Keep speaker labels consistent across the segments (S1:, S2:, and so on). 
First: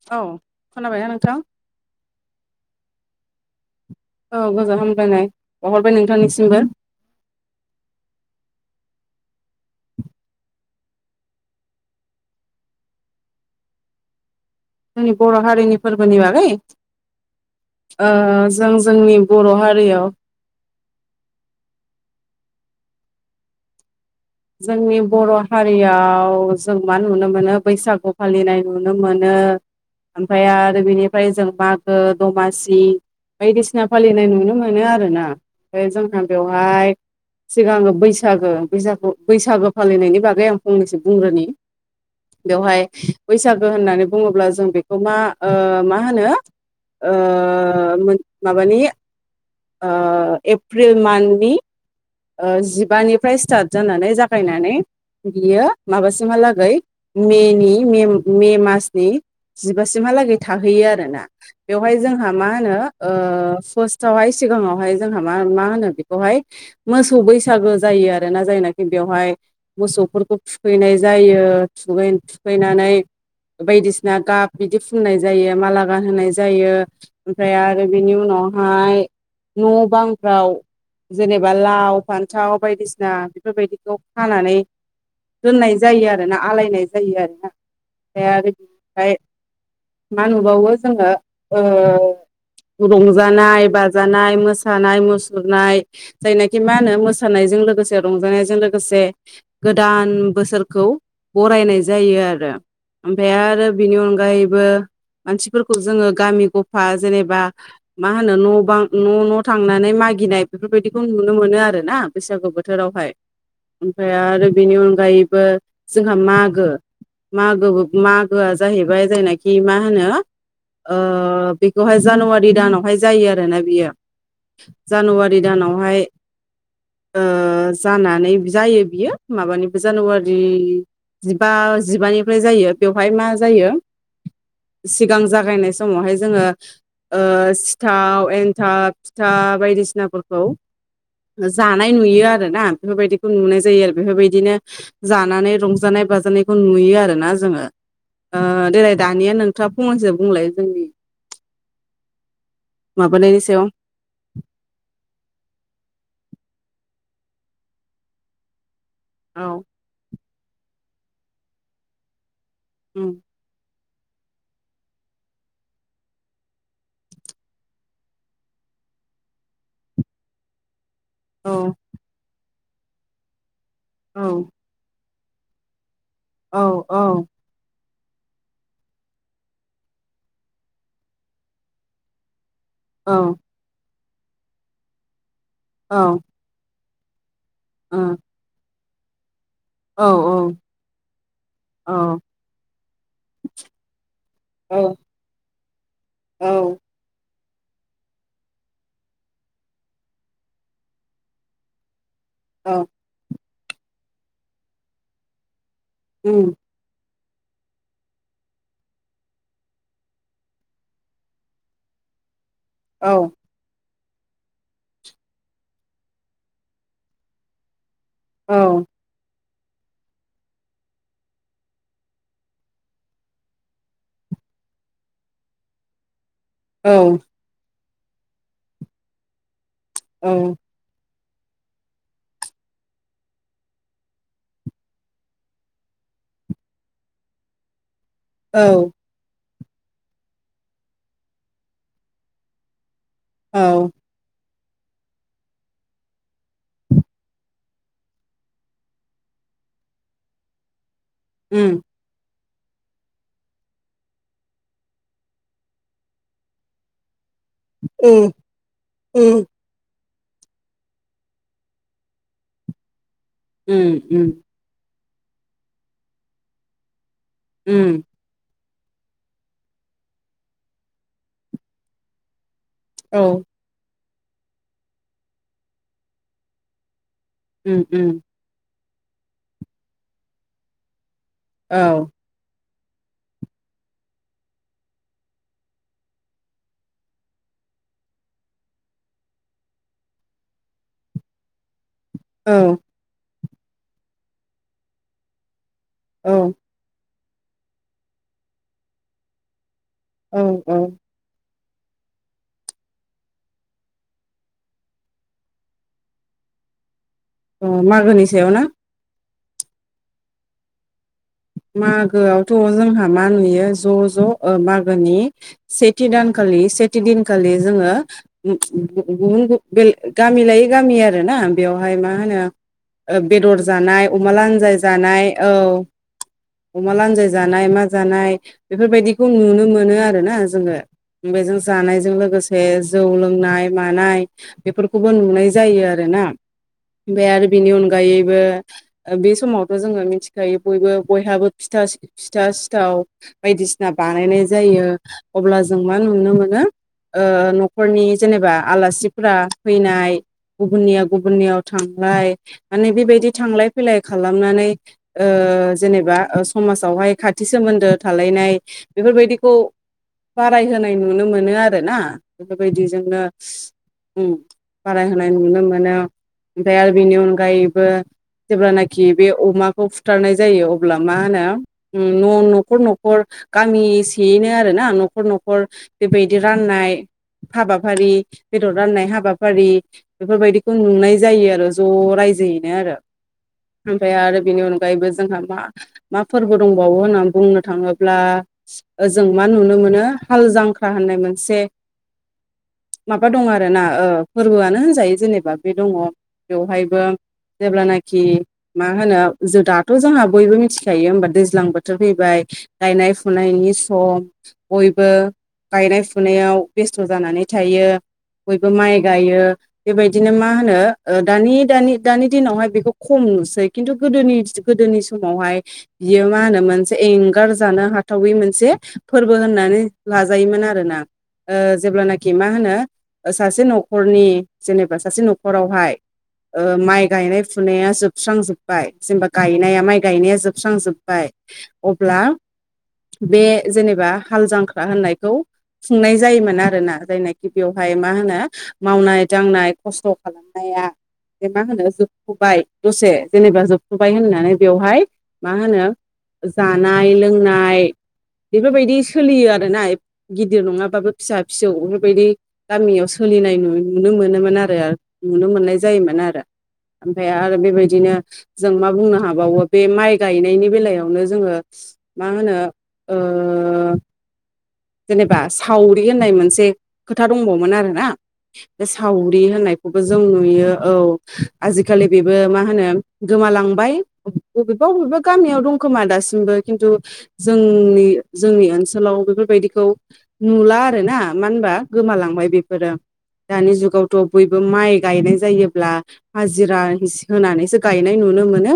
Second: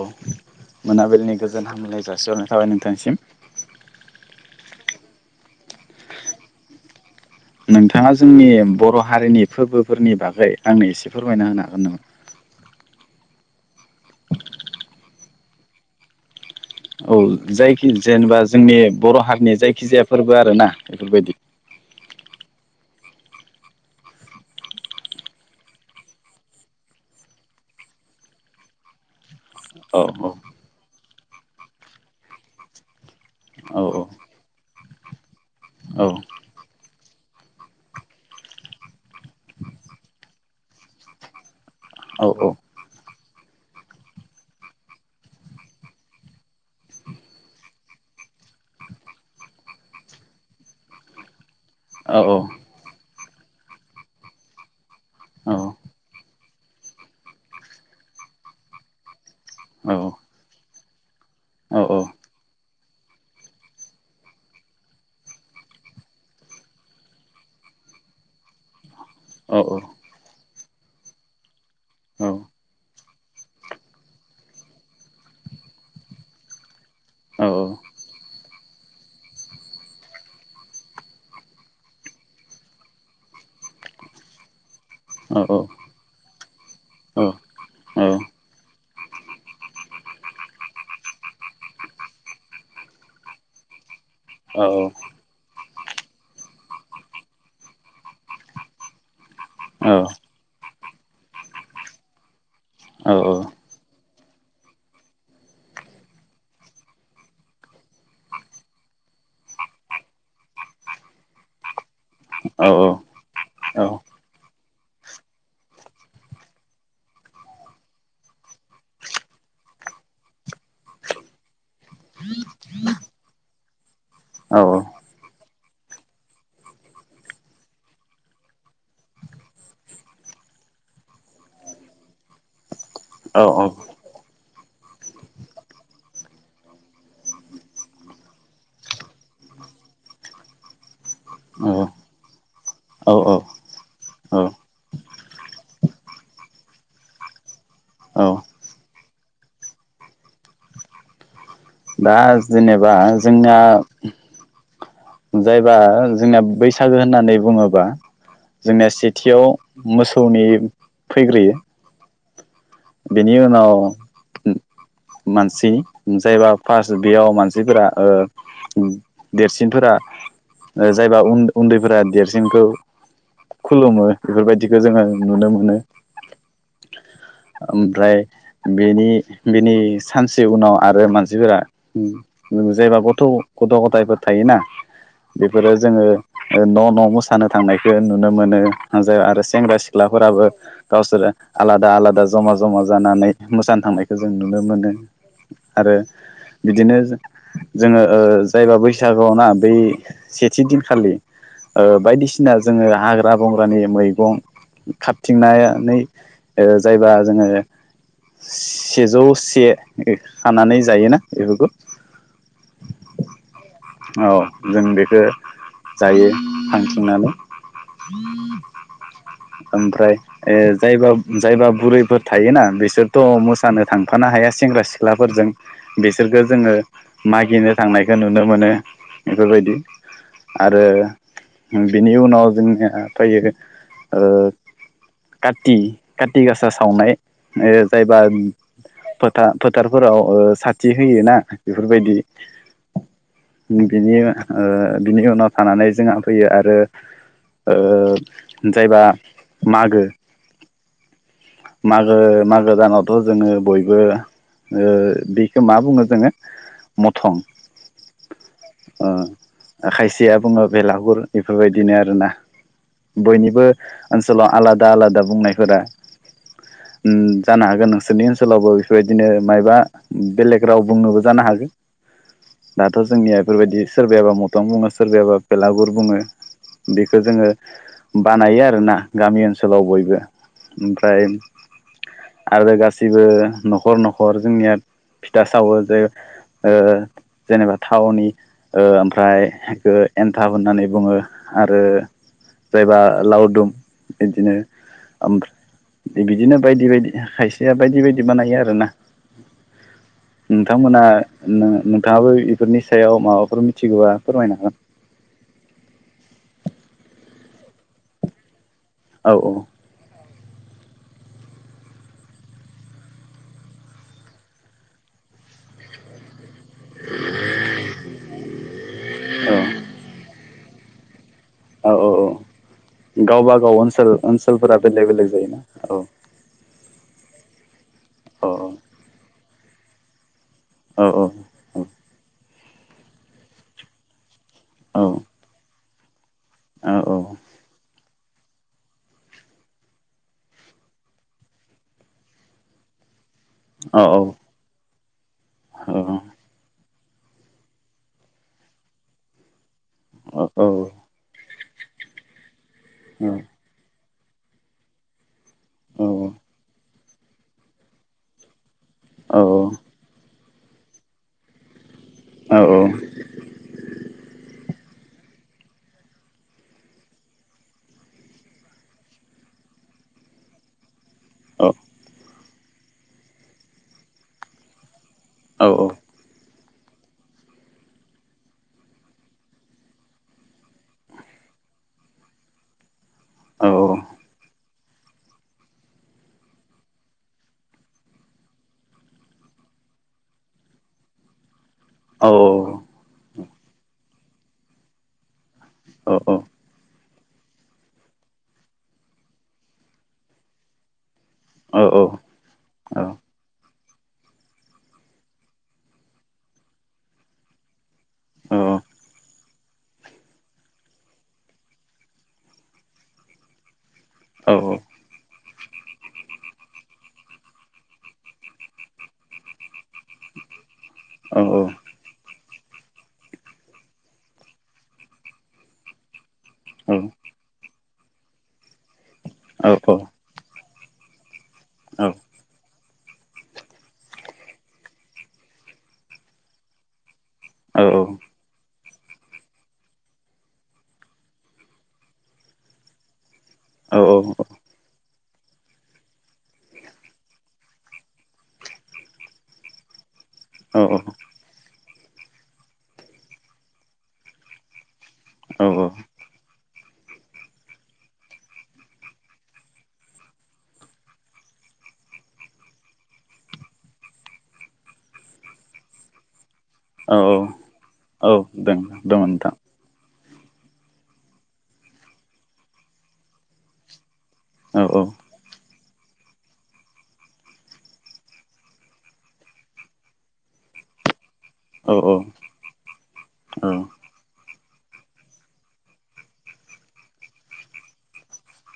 S1: औ
S2: खोनाबायना
S1: मोनाबिलिनि
S2: नोंथां
S1: गोजोन हामलाय जासिहरनाय थाबाय नोंथांसिम।
S2: औ गोजोन हामलायनाय बावहरबाय नोंथांनिसिमबो।
S1: नोंथाङा जोंनि बर' हारिनि फोरबोफोरनि बागै आंनो एसे फोरमायना होनो हागोन नामा?
S2: जोंनि बर' हारिनि फोरबोनि बागै?
S1: औ जायखि
S2: ओ
S1: जेनेबा
S2: जों
S1: जोंनि बर' हारिनि
S2: हारियाव
S1: जायखिजाया फोरबो आरो ना बेफोरबायदि
S2: जोंनि बर' हारियाव जों मा नुनो मोनो बैसागु फालिनाय नुनो मोनो।
S1: औ
S2: ओमफ्राय
S1: औ
S2: आरो बेनिफ्राय जों मागो दमासि बायदिसिना
S1: औ
S2: फालिनाय नुनो मोनो आरो ना, बे
S1: औ
S2: जोंहा बेव बाय सिगां बैसागो बैसागु बैसागो फालिनायनि बागै आं फंनैसो बुंग्रोनि,
S1: औ
S2: बेवहाय बैसागो होननानै बुङोब्ला जों बेखौ मा मा होनो? माबानि एप्रिल मान्थनि
S1: औ
S2: जिबानिफ्राय स्टार्ट जानानै जागायनानै
S1: औ
S2: बियो माबासिमहालागै मेनि मे मासनि
S1: औ
S2: जिबासिमहालागै थाहैयो आरोना
S1: औ
S2: बेवहाय
S1: औ
S2: जोंहा मा होनो? अ फार्टावहाय सिगाङावहाय जोंहा म मा होनो बेखौहाय मोसौ बैसागो जायो आरो ना जायनाखि बेवहाय
S1: औ
S2: मोसौफोरखौ थुखैनाय जायो। [unintelligible] फैनानै बायदिसिना गाब बिदि फुननाय जायो माला गानहोनाय जायो‌। ओमफ्राय आरो बेनि उनावहाय न' बांफ्राव जेनेबा एबा लाव फान्थाव बायदिसिना बेफोरबायदिखौ खानानै दोननाय जायो आरोना आलायनाय जायो आरोना ओमफ्राय आरो बिनिफ्राय मा नुबावो जोङो? रंजानाय बा जानाय मोसानाय मुसुरनाय जायनाखि मा होनो मोसानायजों लोगोसे रंजानायजों लोगोसे गोदान बोसोरखौ बरायनाय जायो आरो। ओमफफ्राय आरो बिनि अनगायैबो मानसिफोरखौ जोङो गामि गफा जेनेबा मा होनो? न' बां न' न' थांनानै मागिनाय बेफोरबायदि खौ नुनो मोनो आरो ना बैसागु बोथोरावहाय। ओमफ्राय आरो बेनि अनगायैबो जोंहा मागो मागो मागोआ जाहैबाय जायनाखि मा होनो? बेखौहाय जानुवारि दानावहाय जायो आरोना बियो। जानुवारि दानावहाय जानानै जायो बियो माबानिबो जानुवारि जिबा जिबानिफ्राय जायो, बेवहाय मा जायो? सिगां जागायनाय समावहाय जोङो सिथाव एन्थाब फिथा बायदिसिनाफोरखौ
S1: औ
S2: जानाय नुयो आरो ना बेफोरबायदिखौ नुनाय जायो आरो बेफोरबायदिनो जानानै रंजानाय बाजानायखौ नुयो आरो ना जोङो ओ देलाय दानिया नोंथाङा फंनैसो बुंलाय जोंनि
S1: दा जेनेबा
S2: माबानायनि
S1: जोंना
S2: सायाव
S1: जायबा जोंना बैसागो होननानै बुङोबा जोंनिया से थियाव
S2: औ
S1: मोसौनि फैग्रोयो
S2: उम
S1: बेनि उनाव मानसि जायबा फार्स्ट बेयाव मानसिफोरा ओ देरसिनफोरा जायबा
S2: औ
S1: उन्दैफोरा देरसिनखौ खुलुमो
S2: औ
S1: बेफोरबायदि बेखौ जोङो नुनो मोनो
S2: औ औ
S1: ओमफ्राय बेनि बेनि सानसे उनाव आरो मानसिफोरा जायबा गथ'
S2: औ
S1: गथ' गथायफोर थायोना बेफोरो जोङो
S2: औ
S1: ओ न' न' मोसा सानो थांनायखो
S2: ओ
S1: नुनो मोनो आरो सेंग्रा
S2: औ
S1: सिख्लाफोराबो गावसोरो
S2: औ
S1: आलादा आलादा जमा जमा जानानै मोसानो थांनायखो जों नुनो मोनो
S2: औ
S1: आरो
S2: औ
S1: बिदि बेनो जोङो ओ जायबा बैसागुआव ना बै सेथि दिनखालि ओ बायदिसिना जोङो
S2: औ
S1: हाग्रा बंग्रानि मैगं खाबथिंनानै
S2: उम
S1: ओ जायबा जोङो सेजौ से खानानै जायोना बेफोरखौ
S2: औ
S1: औ जों बेखो जायो थांथिंनानै
S2: औ
S1: ओमफ्राय ए जायबा जायबा बुरैफोर थायोना बिसोरथ' मोसानो थांफानो हाया सेंग्रा सिख्लाफोरजों बिसोरखो जोङो मागिनो थांनायखौ नुनो मोनो बेफोरबायदि
S2: औ
S1: आरो बिनि उनाव जोंनिया फैयो ओ कति कतिगासा सावनाय ओ जायबा
S2: औ
S1: बा फोथारफोराव साथि होयो ना बेफोरबायदि
S2: औ
S1: बिनि ओ बिनि उनाव थानानै जोंहा फैयो आरो ओ जायबा मागो
S2: उम
S1: मागो मागो दानावथ' जोङो बयबो ओ बिखौ मा बुङो जोङो मथं
S2: उम
S1: ओ
S2: उम
S1: खायसेया बुङो बेलागुर बेफोरबायदिनो आरोना बयनिबो
S2: उम उम
S1: ओनसोलाव आलादा आलादा बुंनायफोरा उम जानो हागो
S2: उम
S1: नोंसोरनि ओनसोलावबो बेफोरबायदिनो मायबा बेलेग राव बुंनोबो जानो हागो दाथ' जोंनिया
S2: औ
S1: बेफोरबायदि सोरबायाबा मथं बुङो सोरबायायाबा भेलागुर बुङो बेखो जोङो
S2: उम उम
S1: बानायो आरोना गामि ओनसोलाव बयबो टाइम
S2: औ
S1: आरो गासैबो न'खर न'खर जोंनिया फिथा सावो जे ओ जेनेबा थावनि ओ ओमफ्राय ओ एन्थाब होननानै बुङो आरो
S2: औ
S1: एबा लावदुम बिदिनो ओमफ्राय बिदिनो बायदि बायदि खायसेया बायदि बायदि बानायो आरोना
S2: औ औ
S1: नोंथांमोना नोंथाङाबो बेफोरनि सायाव माबाफोर मिथिगौबा फोरमायनो हर
S2: अ मागोनि सायाव ना?
S1: औ औ।
S2: मागोआवथ' जोंहा मा नुयो ज' ज' ओ मागोनि सेथि दानखालि सेथि दिनखालि जोङो गुबुन गामि लायै गामि आर ना
S1: औ
S2: बेवहाय
S1: औ
S2: मा
S1: औ
S2: होनो
S1: गावबा
S2: बेदर
S1: गाव
S2: जानाय
S1: ओनसोल
S2: अमा
S1: ओनसोलफोरा
S2: लानजाय
S1: बेलेग
S2: जानाय
S1: बेलेग
S2: औ
S1: जायोना
S2: अमा लान्जाय जानाय मा जानाय
S1: औ
S2: बेफोरबायदिखौ नुनो मोनो आरो ना जोङो
S1: औ
S2: बेजों जानायजों लोगोसे जौ लोंनाय मानाय
S1: औ
S2: बेफोरखौबो नुनाय जायो आरोना
S1: औ
S2: ओमफ्राय आरो बेनि अनगायैबो ओ बे समावथ' जोङो मिथिखायो बयबो बयहाबो फिथा फिथा सिथाव बायदिसिना
S1: औ
S2: बानायनाय जायो। अब्ला जों मा नुनो मोनो ओ न'खरनि जेनेबा आलासिफोरा फैनाय गुबुननियाव गुबुननियाव थांलाय माने बेबायदि थांलाय फैलाय खालामनानै ओ जेनेबा ओ समाजावहाय खाथि सोमोन्दो थालायनाय बेफोरबायदिखौ बारायहोनाय नुनो मोनो आरो ना बेफोरबायदिजोंनो उम बारायहोनाय नुनो मोनो। ओमफ्राय आरो बेनि अनगायैबो जेब्लानाखि बे अमाखौ फु बुथारनाय जायो अब्ला मा
S1: औ
S2: होनो' ओम न न'खर नं खर गामिसेयैनो आरो ना न'खर न'खर
S1: औ औ
S2: बेबायदि राननाय हाबाफारि बेदर राननाय हाबाफारि बेफोरबायदिखौ नुनाय जायो आरो ज' रायजोयैनो आरो
S1: औ
S2: ओमफ्राय आरो बेनि उनाव अगायबो जोंहा मा मा फोरबो दंबावो होननानै बुंनो थाङोब्ला ओ जों मा नुनो मोनो हाल जांख्रा होननाय मोनसे
S1: औ।
S2: माबा दं आरोना ओ फोरबोआनो होनजायो जेनेबा बे दङ बेवहायबो जेब्लानाखि मा होनो दाथ' जोंहा बयबो मिथिखायो होमबा दै ज्लां बोथोर फैबाय गायनाय फुनायनि सम। बयबो गायनाय फुनायाव बेस्थ' जानानै थायो। बयबो माइ गायो। बेबायदिनो मा होनो ओ दानि दानि दिनावहाय बेखौ खम नुसै खिन्थु गोदोनि गोदोनि समावहाय बियो मा होनो मोनसे एंगार जानो हाथावै मोनसे फोरबो होननानै लाजायोमोन आरो ना ओ
S1: औ
S2: जेब्लानाखि खि मा होनो सासे न'खरनि जेनेबा सासे न'खरावहाय ओ माइ गायनाय फुनाया जोबस्रांजोब्बाय जेनेबा गायनाया माइ गायनाया जोबस्रांजोब्बाय अब्ला बे जेनेबा हाल जांख्रा होननायखौ खुंनाय जायोमोन आरो ना जायनाखि बेयावहाय मा होनो मावनाय दांनाय खस्थ' खालामनाया बे मा होनो जोबथ'बाय दसे। जेनेबा जोबथबाय होननानै बेवहाय मा होनो जानाय लोंनाय बेफोरबायदि सोलियो आरोना गिदिर नङाबाबो फिसा फिसौ बेफोरबायदि गामियाव सोलिनाय नुनो मोनोमोन आरो। नुनो मोननाय जायोमोन आरो ओमफ्राय आरो बेबायदिनो जों मा बुंनो हाबावो बे माइ गायनायनि बेलायावनो जोङो मा होनो ओ जेनेबा सावरि होननाय मोनसे
S1: औ
S2: खोथा दंबावोमोन आरो ना
S1: दं
S2: बे
S1: दङ
S2: सावरि
S1: नोंथां
S2: होननाय खौबो जों नुयो औ आजिखालि बेबो मा होनो गोमालांबाय।
S1: औ
S2: बबेबा
S1: औ
S2: बबेबा गामियाव दं खोमा दासिमबो खिन्थु जोंनि जोंनि ओनसोलाव बेफोरबायदि खौ नुला आरो ना मानो होनबा
S1: औ औ
S2: गोमालांबाय बेफोरो। दानि जुगावथ' बयबो माइ गायनाय जायोब्ला हाजिरा हिस होनानैसो गायनाय नुनो मोनो।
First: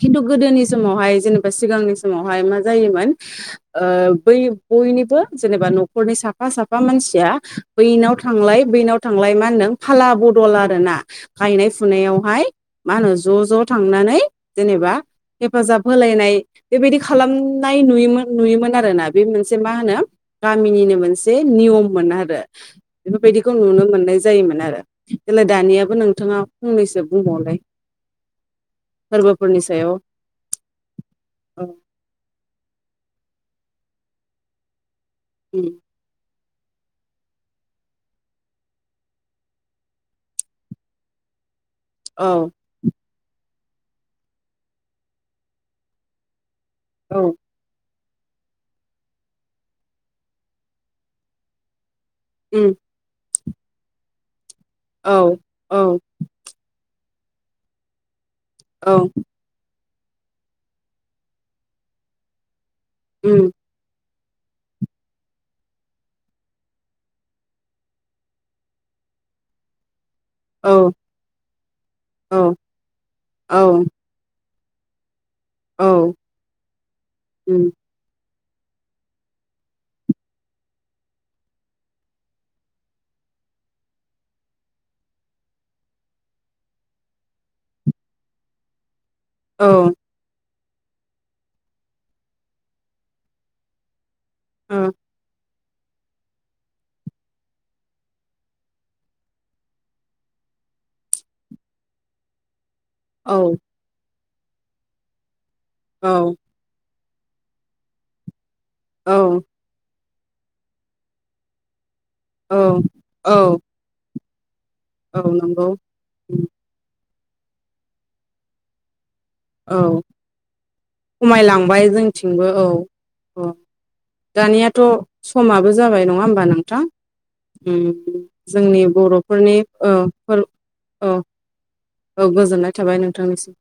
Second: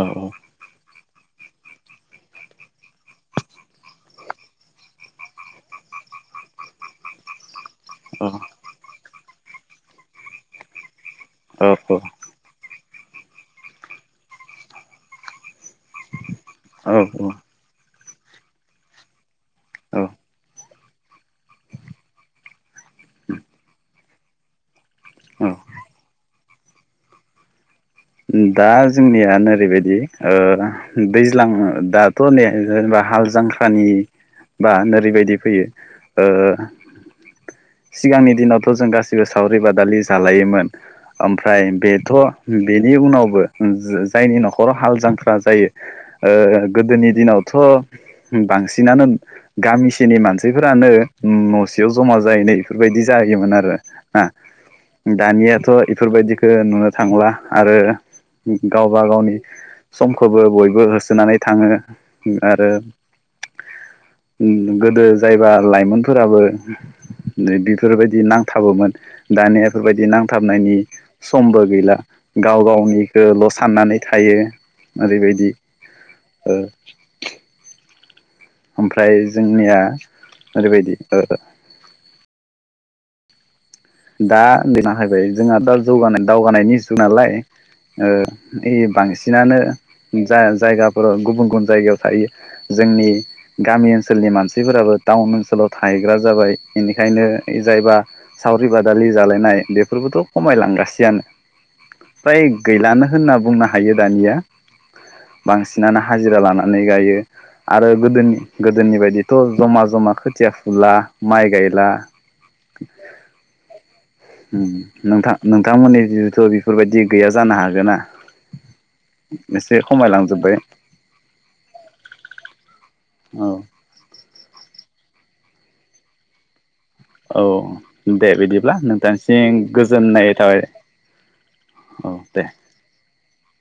S2: खिन्थु गोदोनि समावहाय जेनेब ओ सिगांनि समावहाय मा जायोमोन ओ बै बयनि जेनेबा न'खरनि साफा साफा मानसिया बैनाव थांलाय बेनाव थांलाय मा होनदों फाला बदल आरो ना गायनाय फुनायावहाय मा होनो ज' ज' थांनानै जेनेबा हेफाजाब होलायनाय
S1: औ
S2: बेबायदि खालाम नाय नुयोमोन नुयोमोन आरोना बे मोनसे मा होनो
S1: औ
S2: गामिनिनो मोनसे निय'ममोन आरो बेफोरबायदिखौ नुनो मोननाय जायोमोन आरो। एलाय दानियाबो नोंथाङा फंनैसो बुंबावलाय?
S1: दा जोंनिया
S2: फोरबोफोरनि
S1: नोरै
S2: सायाव
S1: बायदि ओ दैज्लां
S2: औ
S1: दाथ' नै जेनेबा हाल जांख्रानि बा नोरैबायदि फैयो।
S2: उम
S1: ओ सिगांनि दिनावथ' जों गासिबो सावरि बादालि जालायोमोन। ओमफ्राय बे थ'
S2: औ
S1: बेनि उनावबो ओ जायनि न'खराव हाल जांख्रा जायो। ओ गोदोनि
S2: औ
S1: दिनाव थ' बांसिनानो गामिसेनि मानसिफोरानो न'सेयाव ज'मा जाहैनाय
S2: उम
S1: बेफोरबायदि जायोमोन आरो ना।
S2: औ औ
S1: दानियाथ' इफोरबायदिखो नुनो थांला। आरो
S2: औ
S1: गावबा गावनि समखौबो बयबो होसोनानै थाङो। आरो
S2: उम
S1: ओ गोदो जायबा लाइमोनफोराबो दि बेफोरबायदि नांथाबोमोन। दानिया इफोरबायदि नांथाबनायनि
S2: औ
S1: समबो गैला।
S2: औ
S1: गाव गावनिखौल'
S2: औ
S1: साननानै थायो। ओरै बायदि
S2: औ
S1: ओ
S2: उम
S1: ओमफ्राय जोंनिया ओरैबायदि ओ दा लिरना फैबाय जोंहा दा जौगानाय दावगानायनि जुग नालाय ओ इ बांसिनानो
S2: औ
S1: जा-जायगाफोराव गुबुन गुबुन जायगायाव थायो। जोंनि गामि ओनसोलनि मानस
S2: ओ औ
S1: सिफोराबो दाउन ओनसोलाव थाहैग्रा जाबाय। इनिखायनो जायबा सावरि बादालि जालायनाय बेफोरबोथ' खमायलांगासिआनो फ्राय गैलानो। होनना बुंनो हायो दानिया बांसिनानो
S2: औ
S1: हाजिरा लाना हानै गायो। आरो गोदोनि गोदोनि
S2: औ
S1: बायदिथ' ज'मा ज'मा खोथिया फुला माइ गायला।
S2: ओं औ
S1: उम
S2: औ
S1: नोंथां
S2: नंगौ
S1: नोंथांमोननि जिथ'
S2: उम
S1: बेफोरबायदि गैया जानो हागोन ना?
S2: औ
S1: एसे खमायलांजोबबाय
S2: खमायलांबाय जोंथिंबो औ औ दानियाथ' समाबो जाबाय नङा होमबा नोंथां।
S1: औ
S2: उम
S1: दे बिदिब्ला
S2: जोंनि
S1: नोंथांसिम
S2: बर'फोरनि ओ
S1: गोजोननाय
S2: फोर
S1: थाबाय
S2: ओ औ गोजोननाय थाबाय नोंथांनिसिम।